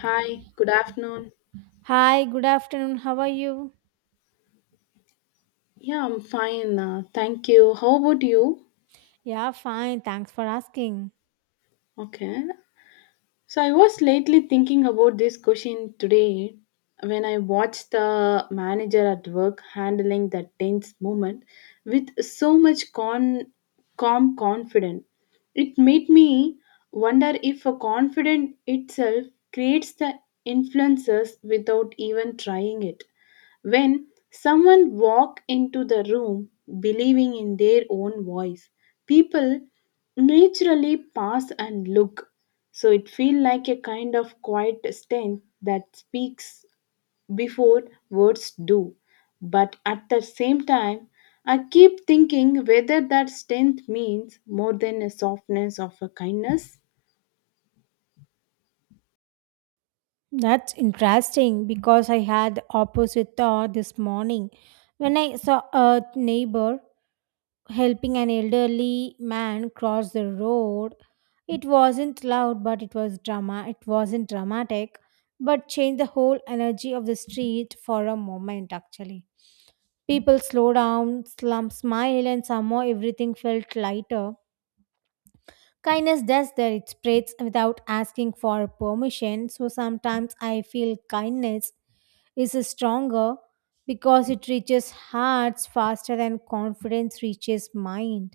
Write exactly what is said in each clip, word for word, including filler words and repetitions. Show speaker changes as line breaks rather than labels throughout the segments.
Hi, good afternoon.
Hi, good afternoon. How are you?
Yeah, I'm fine. Uh, thank you. How about you?
Yeah, fine. Thanks for asking.
Okay. So I was lately thinking about this question today when I watched the manager at work handling that tense moment with so much con- calm confidence. It made me wonder if a confidence itself creates the influences without even trying it. When someone walk into the room believing in their own voice, people naturally pass and look. So it feel like a kind of quiet strength that speaks before words do. But at the same time, I keep thinking whether that strength means more than a softness of a kindness.
That's interesting because I had opposite thought this morning when I saw a neighbor helping an elderly man cross the road. It wasn't loud, but it was drama. It wasn't dramatic, but changed the whole energy of the street for a moment actually. People slow down, slump, smile, and somehow everything felt lighter. Kindness does that, it spreads without asking for permission. So sometimes I feel kindness is stronger because it reaches hearts faster than confidence reaches mind.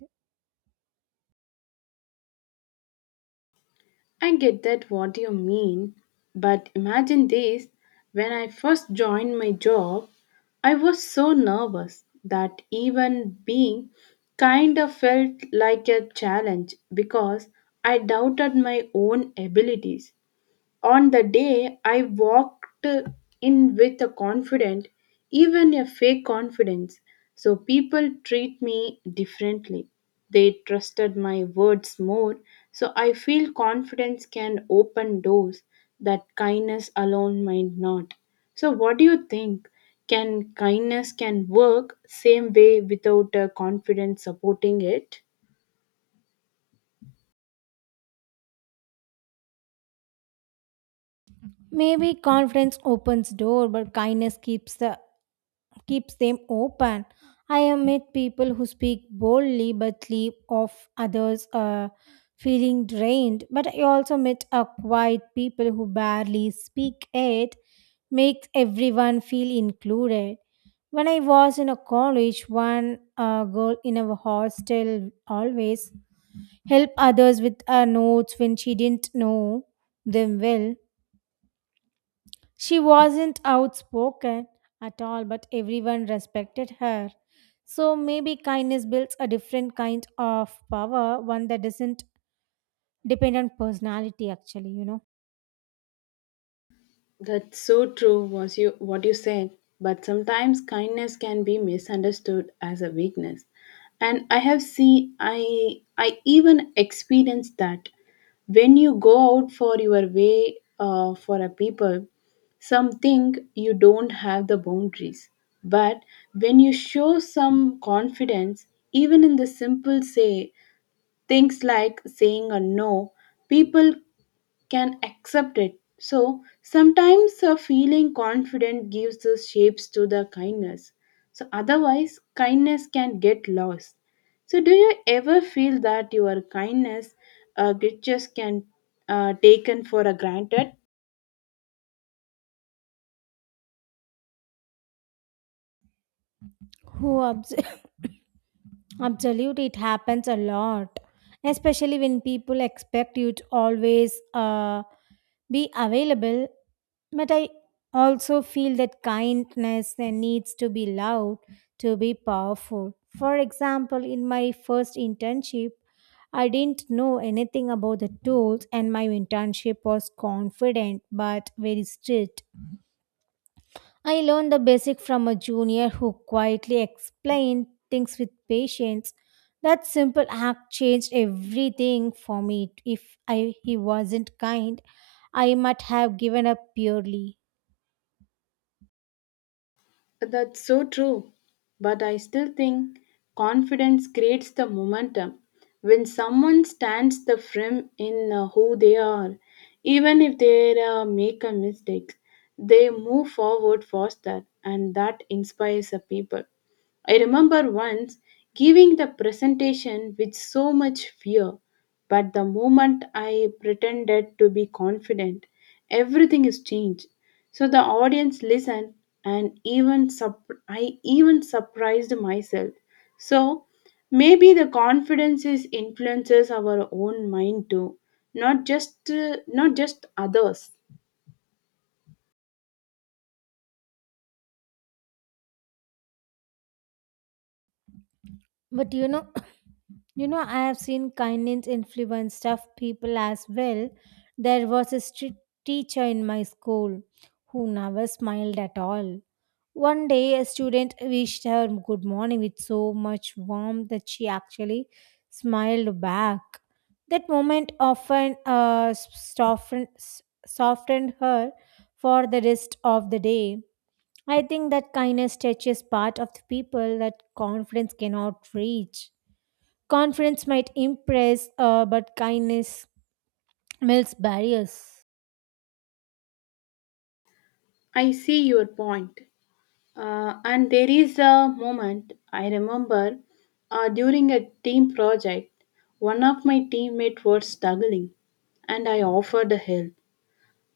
I get that what you mean, but imagine this. When I first joined my job, I was so nervous that even being kind of felt like a challenge because I doubted my own abilities. On the day, I walked in with a confident, even a fake confidence. So people treat me differently. They trusted my words more. So I feel confidence can open doors that kindness alone might not. So what do you think? Can kindness can work same way without uh, confidence supporting it?
Maybe confidence opens door, but kindness keeps the keeps them open. I have met people who speak boldly but leave off others uh, feeling drained. But I also met a quiet people who barely speak it, makes everyone feel included. When I was in a college, one uh, girl in our hostel always helped others with her notes when she didn't know them well. She wasn't outspoken at all, but everyone respected her. So maybe kindness builds a different kind of power, one that doesn't depend on personality, actually, you know.
That's so true was you what you said, but sometimes kindness can be misunderstood as a weakness. And I have seen, I I even experienced that when you go out for your way uh, for a people, some think you don't have the boundaries. But when you show some confidence, even in the simple say things like saying a no, people can accept it. So sometimes uh, feeling confident gives the shapes to the kindness. So otherwise, kindness can get lost. So do you ever feel that your kindness uh, gestures can uh, taken for a granted?
Who abs- absolutely, it happens a lot, especially when people expect you to always uh, be available. But I also feel that kindness uh, needs to be loud to be powerful. For example, in my first internship, I didn't know anything about the tools, and my internship was confident but very strict. I learned the basic from a junior who quietly explained things with patience. That simple act changed everything for me. If I, He wasn't kind, I might have given up purely.
That's so true. But I still think confidence creates the momentum. When someone stands the firm in uh, who they are, even if they uh, make a mistake, they move forward faster, and that inspires the people. I remember once giving the presentation with so much fear, but the moment I pretended to be confident, everything is changed. So the audience listened and even sup- I even surprised myself. So maybe the confidence is influences our own mind too, not just uh, not just others.
But you know, You know, I have seen kindness influence tough people as well. There was a strict teacher in my school who never smiled at all. One day, a student wished her good morning with so much warmth that she actually smiled back. That moment often uh, softened, softened her for the rest of the day. I think that kindness touches part of the people that confidence cannot reach. Confidence might impress, uh, but kindness melts barriers.
I see your point. Uh, and there is a moment I remember uh, during a team project, one of my teammates was struggling, and I offered help.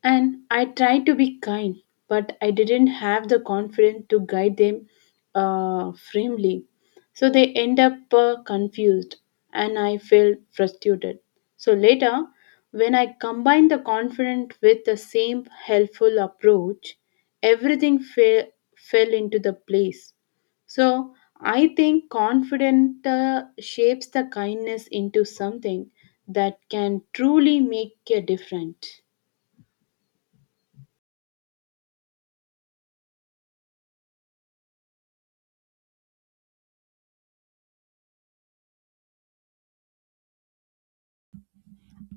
And I tried to be kind, but I didn't have the confidence to guide them uh, firmly. So they end up uh, confused, and I felt frustrated. So later, when I combined the confidence with the same helpful approach, everything fell fell into the place. So I think confidence uh, shapes the kindness into something that can truly make a difference.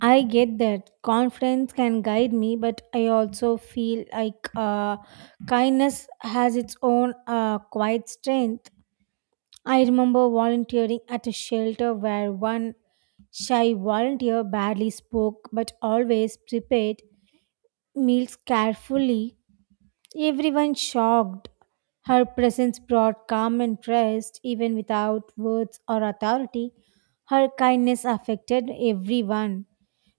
I get that confidence can guide me, but I also feel like uh, kindness has its own uh, quiet strength. I remember volunteering at a shelter where one shy volunteer barely spoke but always prepared meals carefully. Everyone shocked. Her presence brought calm and trust, even without words or authority. Her kindness affected everyone.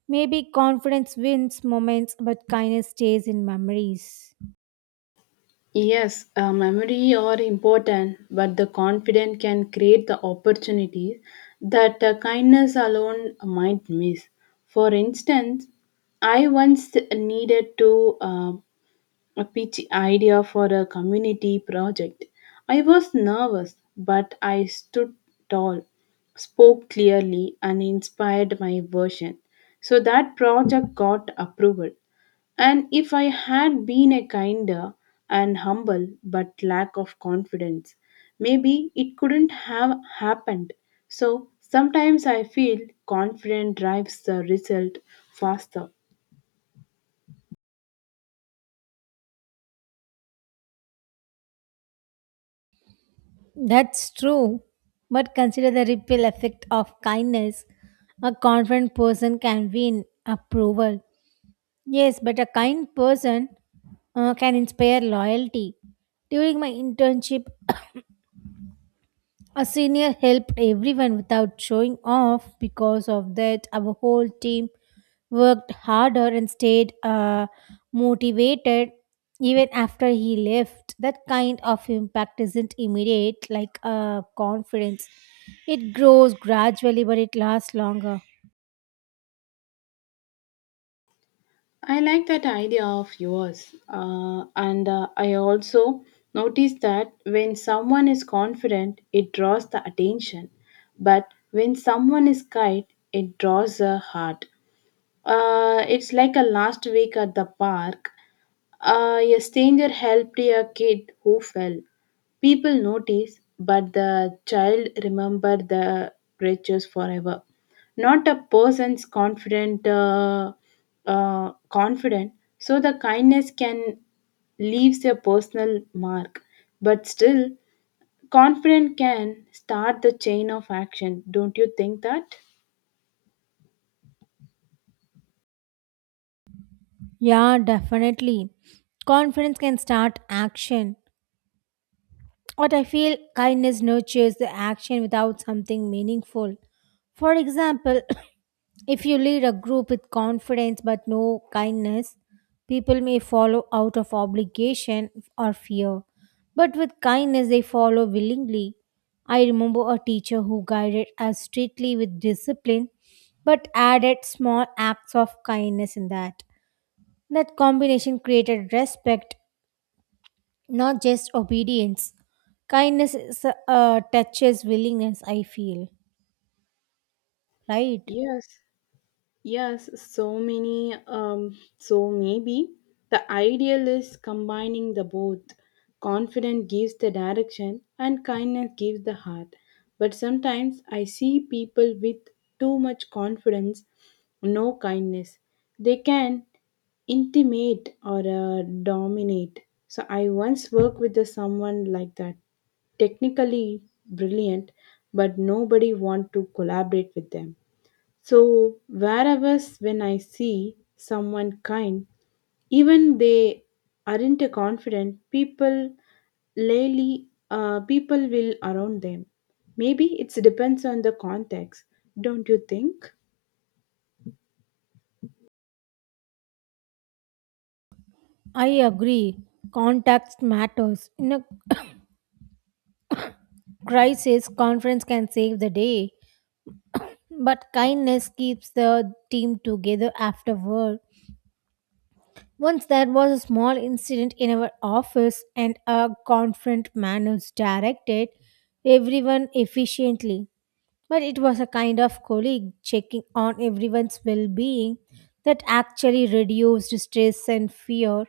Maybe confidence wins moments, but kindness stays in memories.
Yes, uh, memory are important, but the confident can create the opportunities that uh, kindness alone might miss. For instance, I once needed to uh, a pitch idea for a community project. I was nervous, but I stood tall, spoke clearly, and inspired my version. So that project got approval. And if I had been a kinder and humble but lack of confidence, maybe it couldn't have happened. So sometimes I feel confident drives the result faster.
That's true. But consider the ripple effect of kindness. A confident person can win approval. Yes, but a kind person uh, can inspire loyalty. During my internship, a senior helped everyone without showing off. Because of that, our whole team worked harder and stayed uh, motivated even after he left. That kind of impact isn't immediate, like uh, confidence. It grows gradually, but it lasts longer.
I like that idea of yours. Uh, and uh, I also noticed that when someone is confident, it draws the attention. But when someone is kind, it draws the heart. Uh, it's like a last week at the park. Uh, a stranger helped a kid who fell. People notice, but the child remember the riches forever. Not a person's confident, uh, uh, confident. So the kindness can leaves a personal mark, but still, confident can start the chain of action. Don't you think that?
Yeah, definitely. Confidence can start action, what I feel kindness nurtures the action without something meaningful. For example, if you lead a group with confidence but no kindness, people may follow out of obligation or fear. But with kindness, they follow willingly. I remember a teacher who guided us strictly with discipline but added small acts of kindness in that. That combination created respect not just obedience. Kindness is, uh, touches willingness, I feel. Right?
Yes. Yes, so many. Um, so maybe the ideal is combining the both. Confidence gives the direction, and kindness gives the heart. But sometimes I see people with too much confidence, no kindness. They can intimate or uh, dominate. So I once worked with the someone like that. Technically brilliant, but nobody want to collaborate with them. So wherever s- when I see someone kind, even they aren't a confident, people lately uh, people will around them. Maybe it depends on the context, don't you think?
I agree. Context matters. In a crisis, conference can save the day. But kindness keeps the team together afterward. Once there was a small incident in our office, and a confront managed directed everyone efficiently. But it was a kind of colleague checking on everyone's well being that actually reduced stress and fear.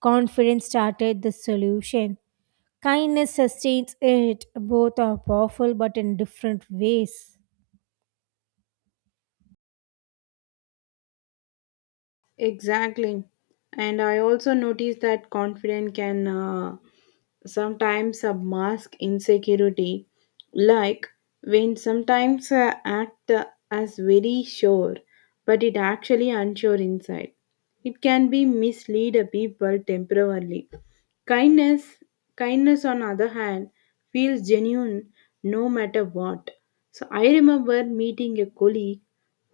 Confidence started the solution. Kindness sustains it. Both are powerful but in different ways.
Exactly. And I also noticed that confidence can uh, sometimes uh, mask insecurity. Like when sometimes uh, act uh, as very sure, but it actually unsure inside. It can be mislead a people temporarily. Kindness, kindness on other hand, feels genuine no matter what. So I remember meeting a colleague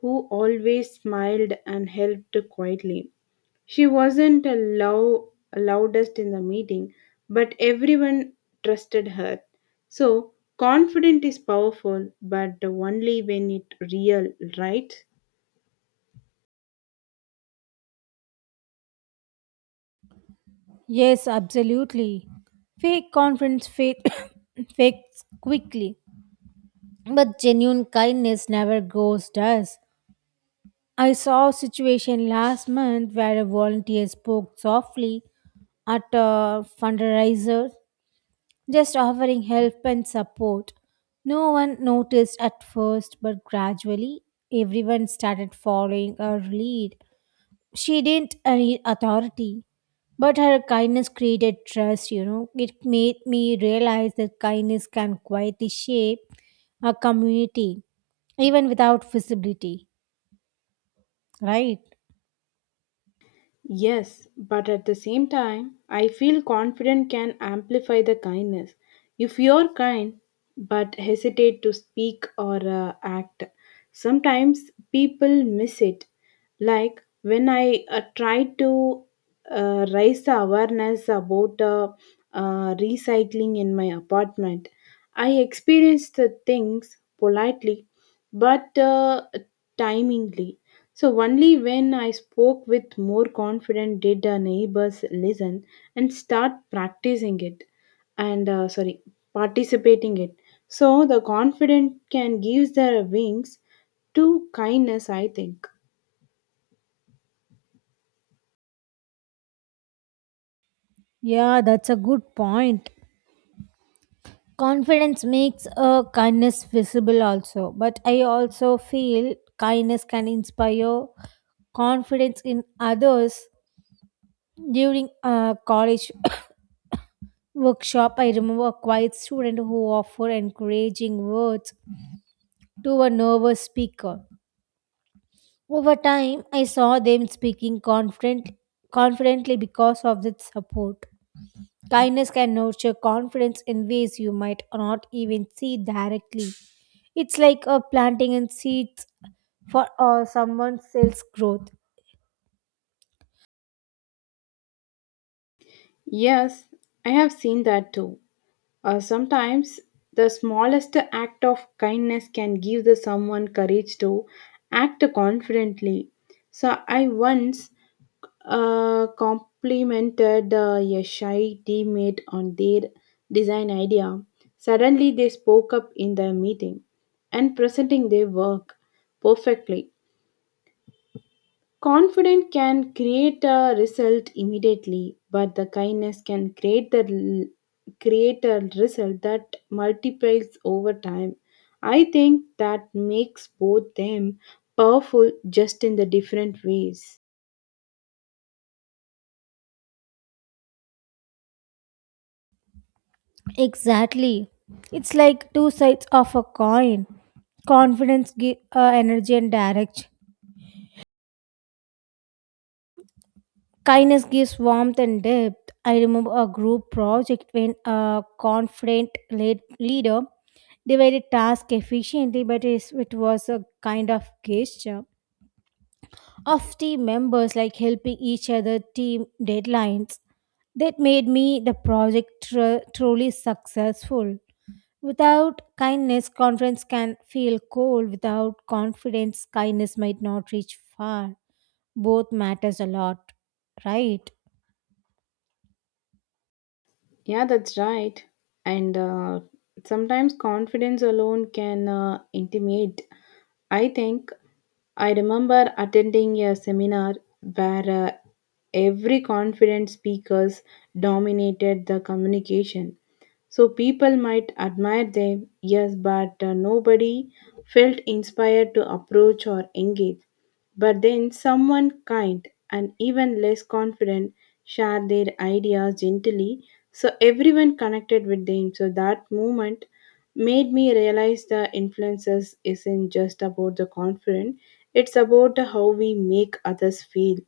who always smiled and helped quietly. She wasn't a lou- loudest in the meeting, but everyone trusted her. So, confident is powerful, but only when it real, right?
Yes, absolutely. Fake confidence fade, fades quickly, but genuine kindness never goes does. I saw a situation last month where a volunteer spoke softly at a fundraiser, just offering help and support. No one noticed at first, but gradually everyone started following her lead. She didn't need authority, but her kindness created trust, you know. It made me realize that kindness can quietly shape a community, even without visibility, right?
Yes, but at the same time, I feel confident can amplify the kindness. If you're kind but hesitate to speak or uh, act, sometimes people miss it. Like when I uh, tried to uh, raise the awareness about uh, uh, recycling in my apartment. I experienced the things politely but uh, timingly. So, only when I spoke with more confidence did the neighbors listen and start practicing it and uh, sorry, participating it. So, the confident can give their wings to kindness, I think.
Yeah, that's a good point. Confidence makes a kindness visible, also, but I also feel kindness can inspire confidence in others during uh, college workshop, I remember a quiet student who offered encouraging words to a nervous speaker. Over time, I saw them speaking confident, confidently because of that support. Kindness can nurture confidence in ways you might not even see directly. It's like a planting in seeds for uh, someone's sales growth.
Yes, I have seen that too. Uh, sometimes the smallest act of kindness can give the someone courage to act confidently. So I once uh, complimented uh, a shy teammate on their design idea. Suddenly they spoke up in the meeting and presenting their work perfectly. Confidence can create a result immediately, but the kindness can create the l- create a result that multiplies over time. I think that makes both them powerful just in the different ways.
Exactly. It's like two sides of a coin confidence, gi- uh, energy, and direction. Kindness gives warmth and depth. I remember a group project when a confident lead- leader divided tasks efficiently, but it's- it was a kind of gesture of team members like helping each other team deadlines that made me the project tru- truly successful. Without kindness, confidence can feel cold. Without confidence, kindness might not reach far. Both matters a lot, right?
Yeah, that's right. And uh, sometimes confidence alone can uh, intimidate. I think I remember attending a seminar where uh, every confident speakers dominated the communication. So people might admire them, yes, but uh, nobody felt inspired to approach or engage. But then someone kind and even less confident shared their ideas gently, so everyone connected with them. So that moment made me realize the influences isn't just about the confident, it's about how we make others feel.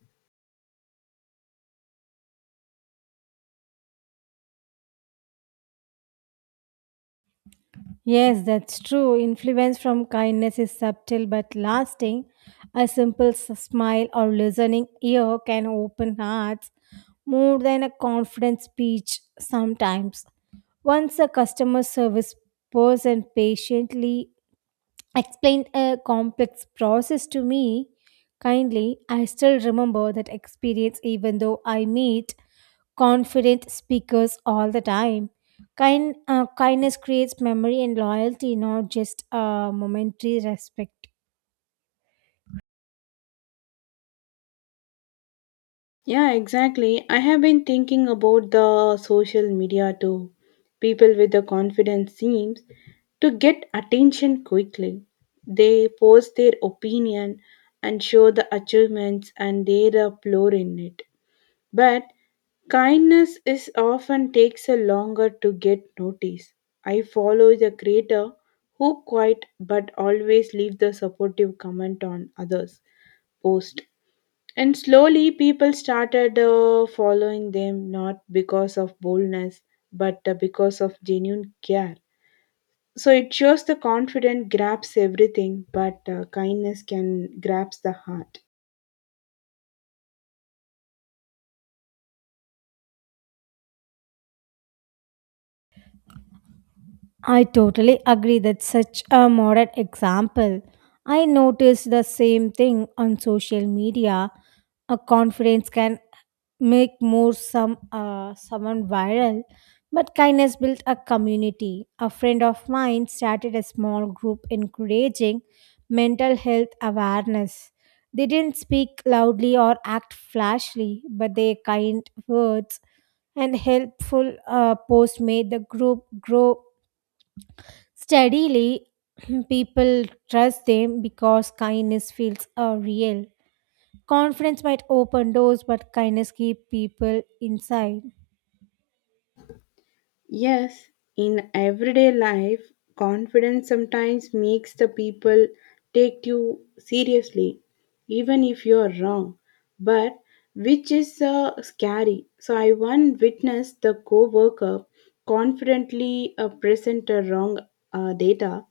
Yes, that's true. Influence from kindness is subtle but lasting. A simple s- smile or listening ear can open hearts more than a confident speech sometimes. Once a customer service person patiently explained a complex process to me kindly, I still remember that experience even though I meet confident speakers all the time. Kind, uh, kindness creates memory and loyalty, not just uh, momentary respect.
Yeah, exactly. I have been thinking about the social media too. People with the confidence seems to get attention quickly. They post their opinion and show the achievements and their upload in it. But kindness is often takes a longer to get noticed. I follow the creator who quite but always leave the supportive comment on others post and slowly people started uh, following them not because of boldness but uh, because of genuine care. So it shows the confident grabs everything, but uh, kindness can grabs the heart.
I totally agree that such a modern example. I noticed the same thing on social media. A confidence can make more some uh, someone viral but kindness built a community. A friend of mine started a small group encouraging mental health awareness. They didn't speak loudly or act flashily but their kind words and helpful uh, posts made the group grow steadily. People trust them because kindness feels uh, real. Confidence might open doors but kindness keep people inside.
Yes, in everyday life, confidence sometimes makes the people take you seriously, even if you're wrong. But which is uh, scary. So I once witnessed the co-worker confidently uh, present a wrong uh, data,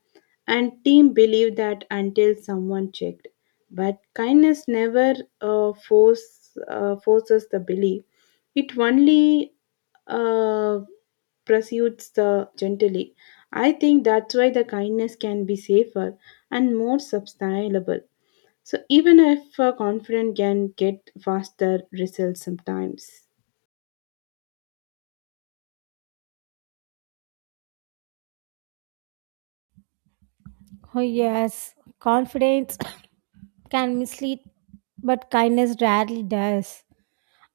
and team believed that until someone checked. But kindness never uh, force uh, forces the belief. It only uh, pursues the gently. I think that's why the kindness can be safer and more sustainable. So even if uh, confident can get faster results sometimes.
Oh, yes, confidence can mislead, but kindness rarely does.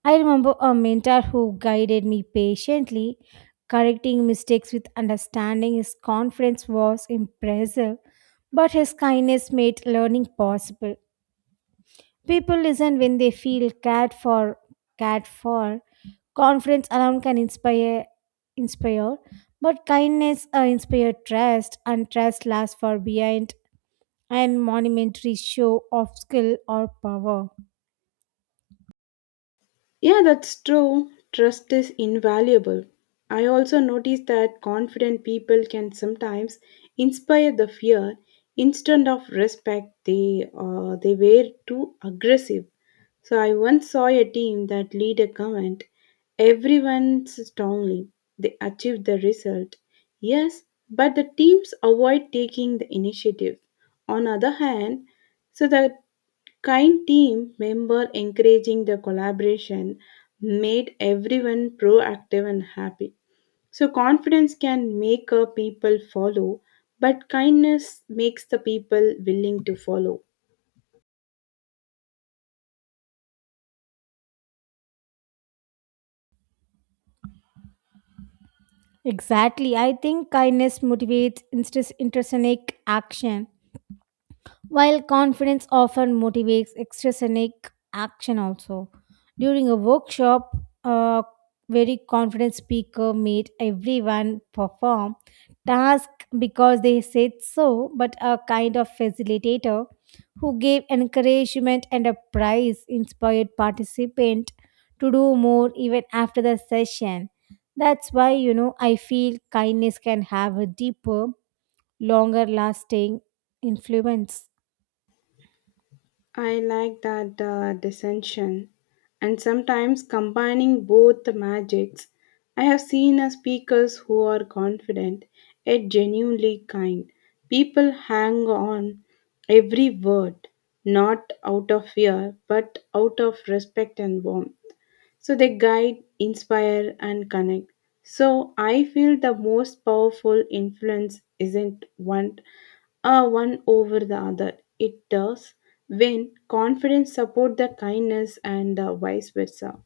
I remember a mentor who guided me patiently, correcting mistakes with understanding. His confidence was impressive, but his kindness made learning possible. People listen when they feel cared for. Cared for. Confidence alone can inspire, inspire, but kindness uh, inspire trust, and trust lasts for beyond and monumentary show of skill or power.
Yeah, that's true. Trust is invaluable. I also noticed that confident people can sometimes inspire the fear instead of respect they uh, they were too aggressive. So I once saw a team that lead a comment, everyone strongly. They achieved the result. Yes, but the teams avoid taking the initiative. On other hand, so the Kind team member encouraging the collaboration made everyone proactive and happy. So confidence can make a people follow, but kindness makes the people willing to follow.
Exactly. I think kindness motivates instance intersonic action. While confidence often motivates extrinsic action, also during a workshop, a very confident speaker made everyone perform task because they said so, but a kind of facilitator who gave encouragement and a prize inspired participant to do more even after the session. That's why you know I feel kindness can have a deeper, longer lasting influence.
I like that uh, dissension. And sometimes combining both the magics, I have seen uh, speakers who are confident yet genuinely kind. People hang on every word, not out of fear, but out of respect and warmth. So they guide, inspire, and connect. So I feel the most powerful influence isn't one uh, one over the other. It does when confidence support the kindness and uh, vice versa.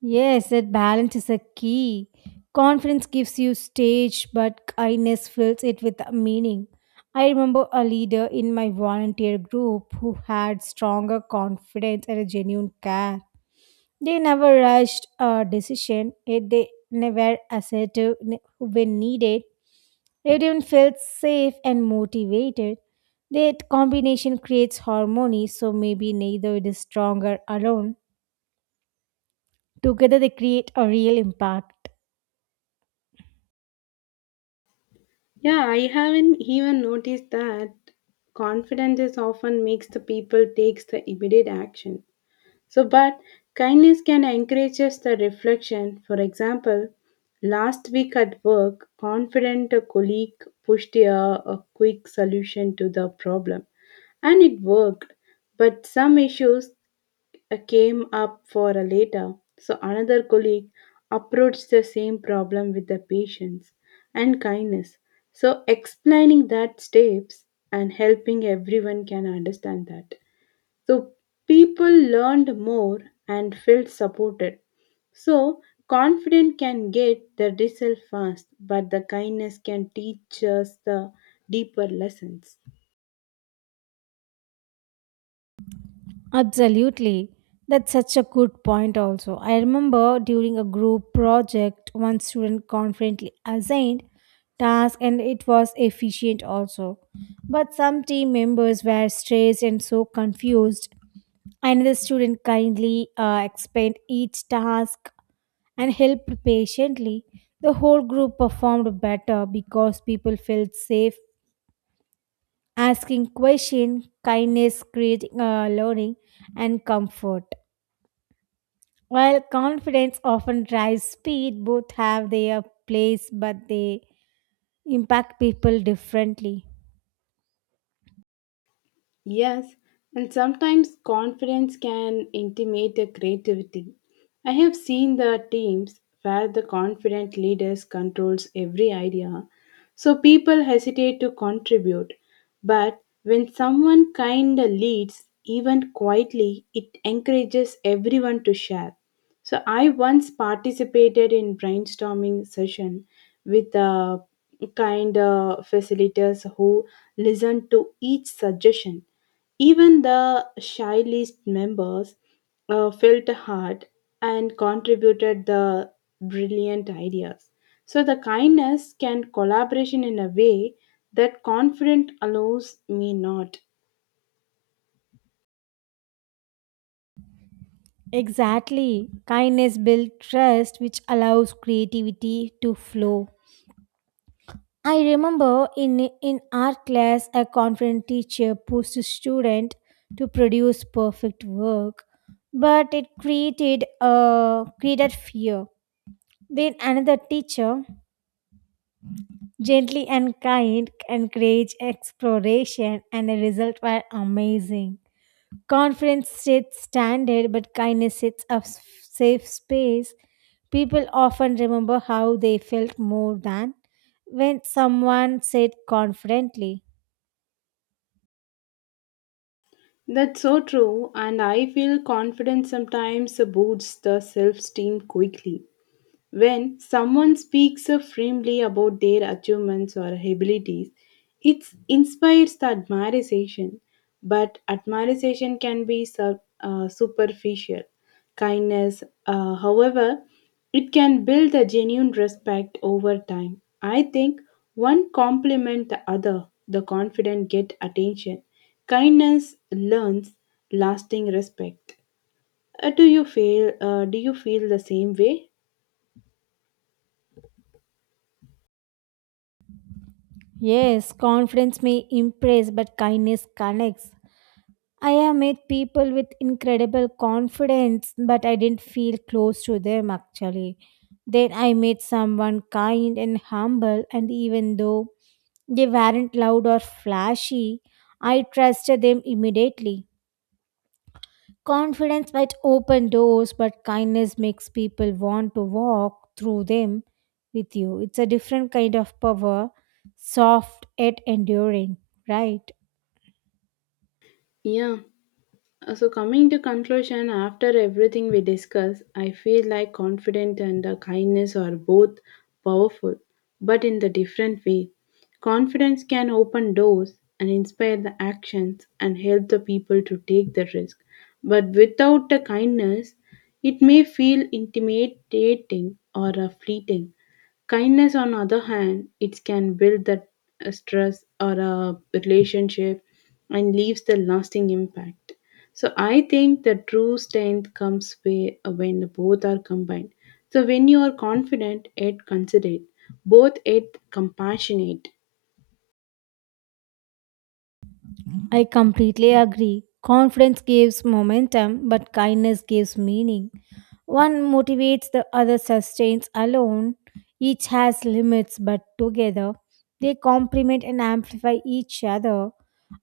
Yes, that balance is a key. Confidence gives you stage, but kindness fills it with meaning. I remember a leader in my volunteer group who had stronger confidence and a genuine care. They never rushed a decision, yet they never assertive ne- when needed. Everyone felt safe and motivated. That combination creates harmony, so maybe neither is stronger alone. Together they create a real impact.
Yeah, I haven't even noticed that confidence is often makes the people takes the immediate action. So, but kindness can encourage us the reflection. For example, last week at work, confident a colleague pushed a, a quick solution to the problem, and it worked. But some issues uh, came up for a later. So another colleague approached the same problem with the patience and kindness. So explaining that steps and helping everyone can understand that. So people learned more and felt supported. So confidence can get the result fast, but the kindness can teach us the deeper lessons.
Absolutely. That's such a good point, also. I remember during a group project, one student confidently assigned task and it was efficient also but some team members were stressed and so confused. Another student kindly uh, explained each task and helped patiently. The whole group performed better because people felt safe asking questions, kindness creating uh, learning and comfort. While confidence often drives speed, both have their place, but they impact people differently.
Yes, and sometimes confidence can intimidate the creativity. I have seen the teams where the confident leaders controls every idea, so people hesitate to contribute. But when someone kind leads, even quietly, it encourages everyone to share. So I once participated in brainstorming session with uh, kind uh, facilitators who listened to each suggestion. Even the shy list members uh, felt heard and contributed the brilliant ideas. So the kindness can collaboration in a way that confident allows me not.
Exactly. Kindness builds trust, which allows creativity to flow. I remember in, in art class, a confident teacher pushed a student to produce perfect work, but it created, uh, created fear. Then another teacher, gently and kind, encouraged exploration, and the results were amazing. Conference sets standard, but kindness sets a s- safe space. People often remember how they felt more than when someone said confidently.
That's so true, and I feel confidence sometimes boosts the self esteem quickly. When someone speaks so firmly about their achievements or abilities, it inspires the admiration, but admiration can be sur- uh, superficial. Kindness, uh, however, it can build a genuine respect over time. I think one complement the other, the confident get attention. Kindness learns lasting respect. Uh, do you feel? Uh, do you feel the same way?
Yes, confidence may impress, but kindness connects. I have met people with incredible confidence, but I didn't feel close to them actually. Then I met someone kind and humble, and even though they weren't loud or flashy, I trusted them immediately. Confidence might open doors, but kindness makes people want to walk through them with you. It's a different kind of power, soft yet enduring, right?
Yeah. Uh, So, coming to conclusion, after everything we discuss, I feel like confidence and uh, kindness are both powerful, but in the different way. Confidence can open doors and inspire the actions and help the people to take the risk. But without the kindness, it may feel intimidating or uh, fleeting. Kindness, on the other hand, it can build that uh, stress or a relationship and leaves the lasting impact. So I think the true strength comes way- uh, when the both are combined. So when you are confident, yet considerate, both yet compassionate.
I completely agree. Confidence gives momentum, but kindness gives meaning. One motivates, the other sustains alone. Each has limits, but together they complement and amplify each other.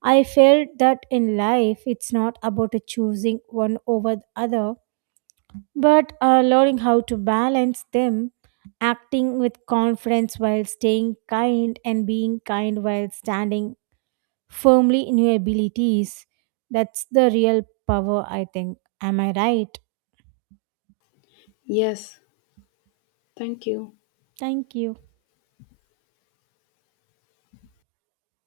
I felt that in life it's not about choosing one over the other, but uh, learning how to balance them, acting with confidence while staying kind, and being kind while standing firmly in your abilities. That's the real power, I think. Am I right?
Yes, thank you.
Thank you.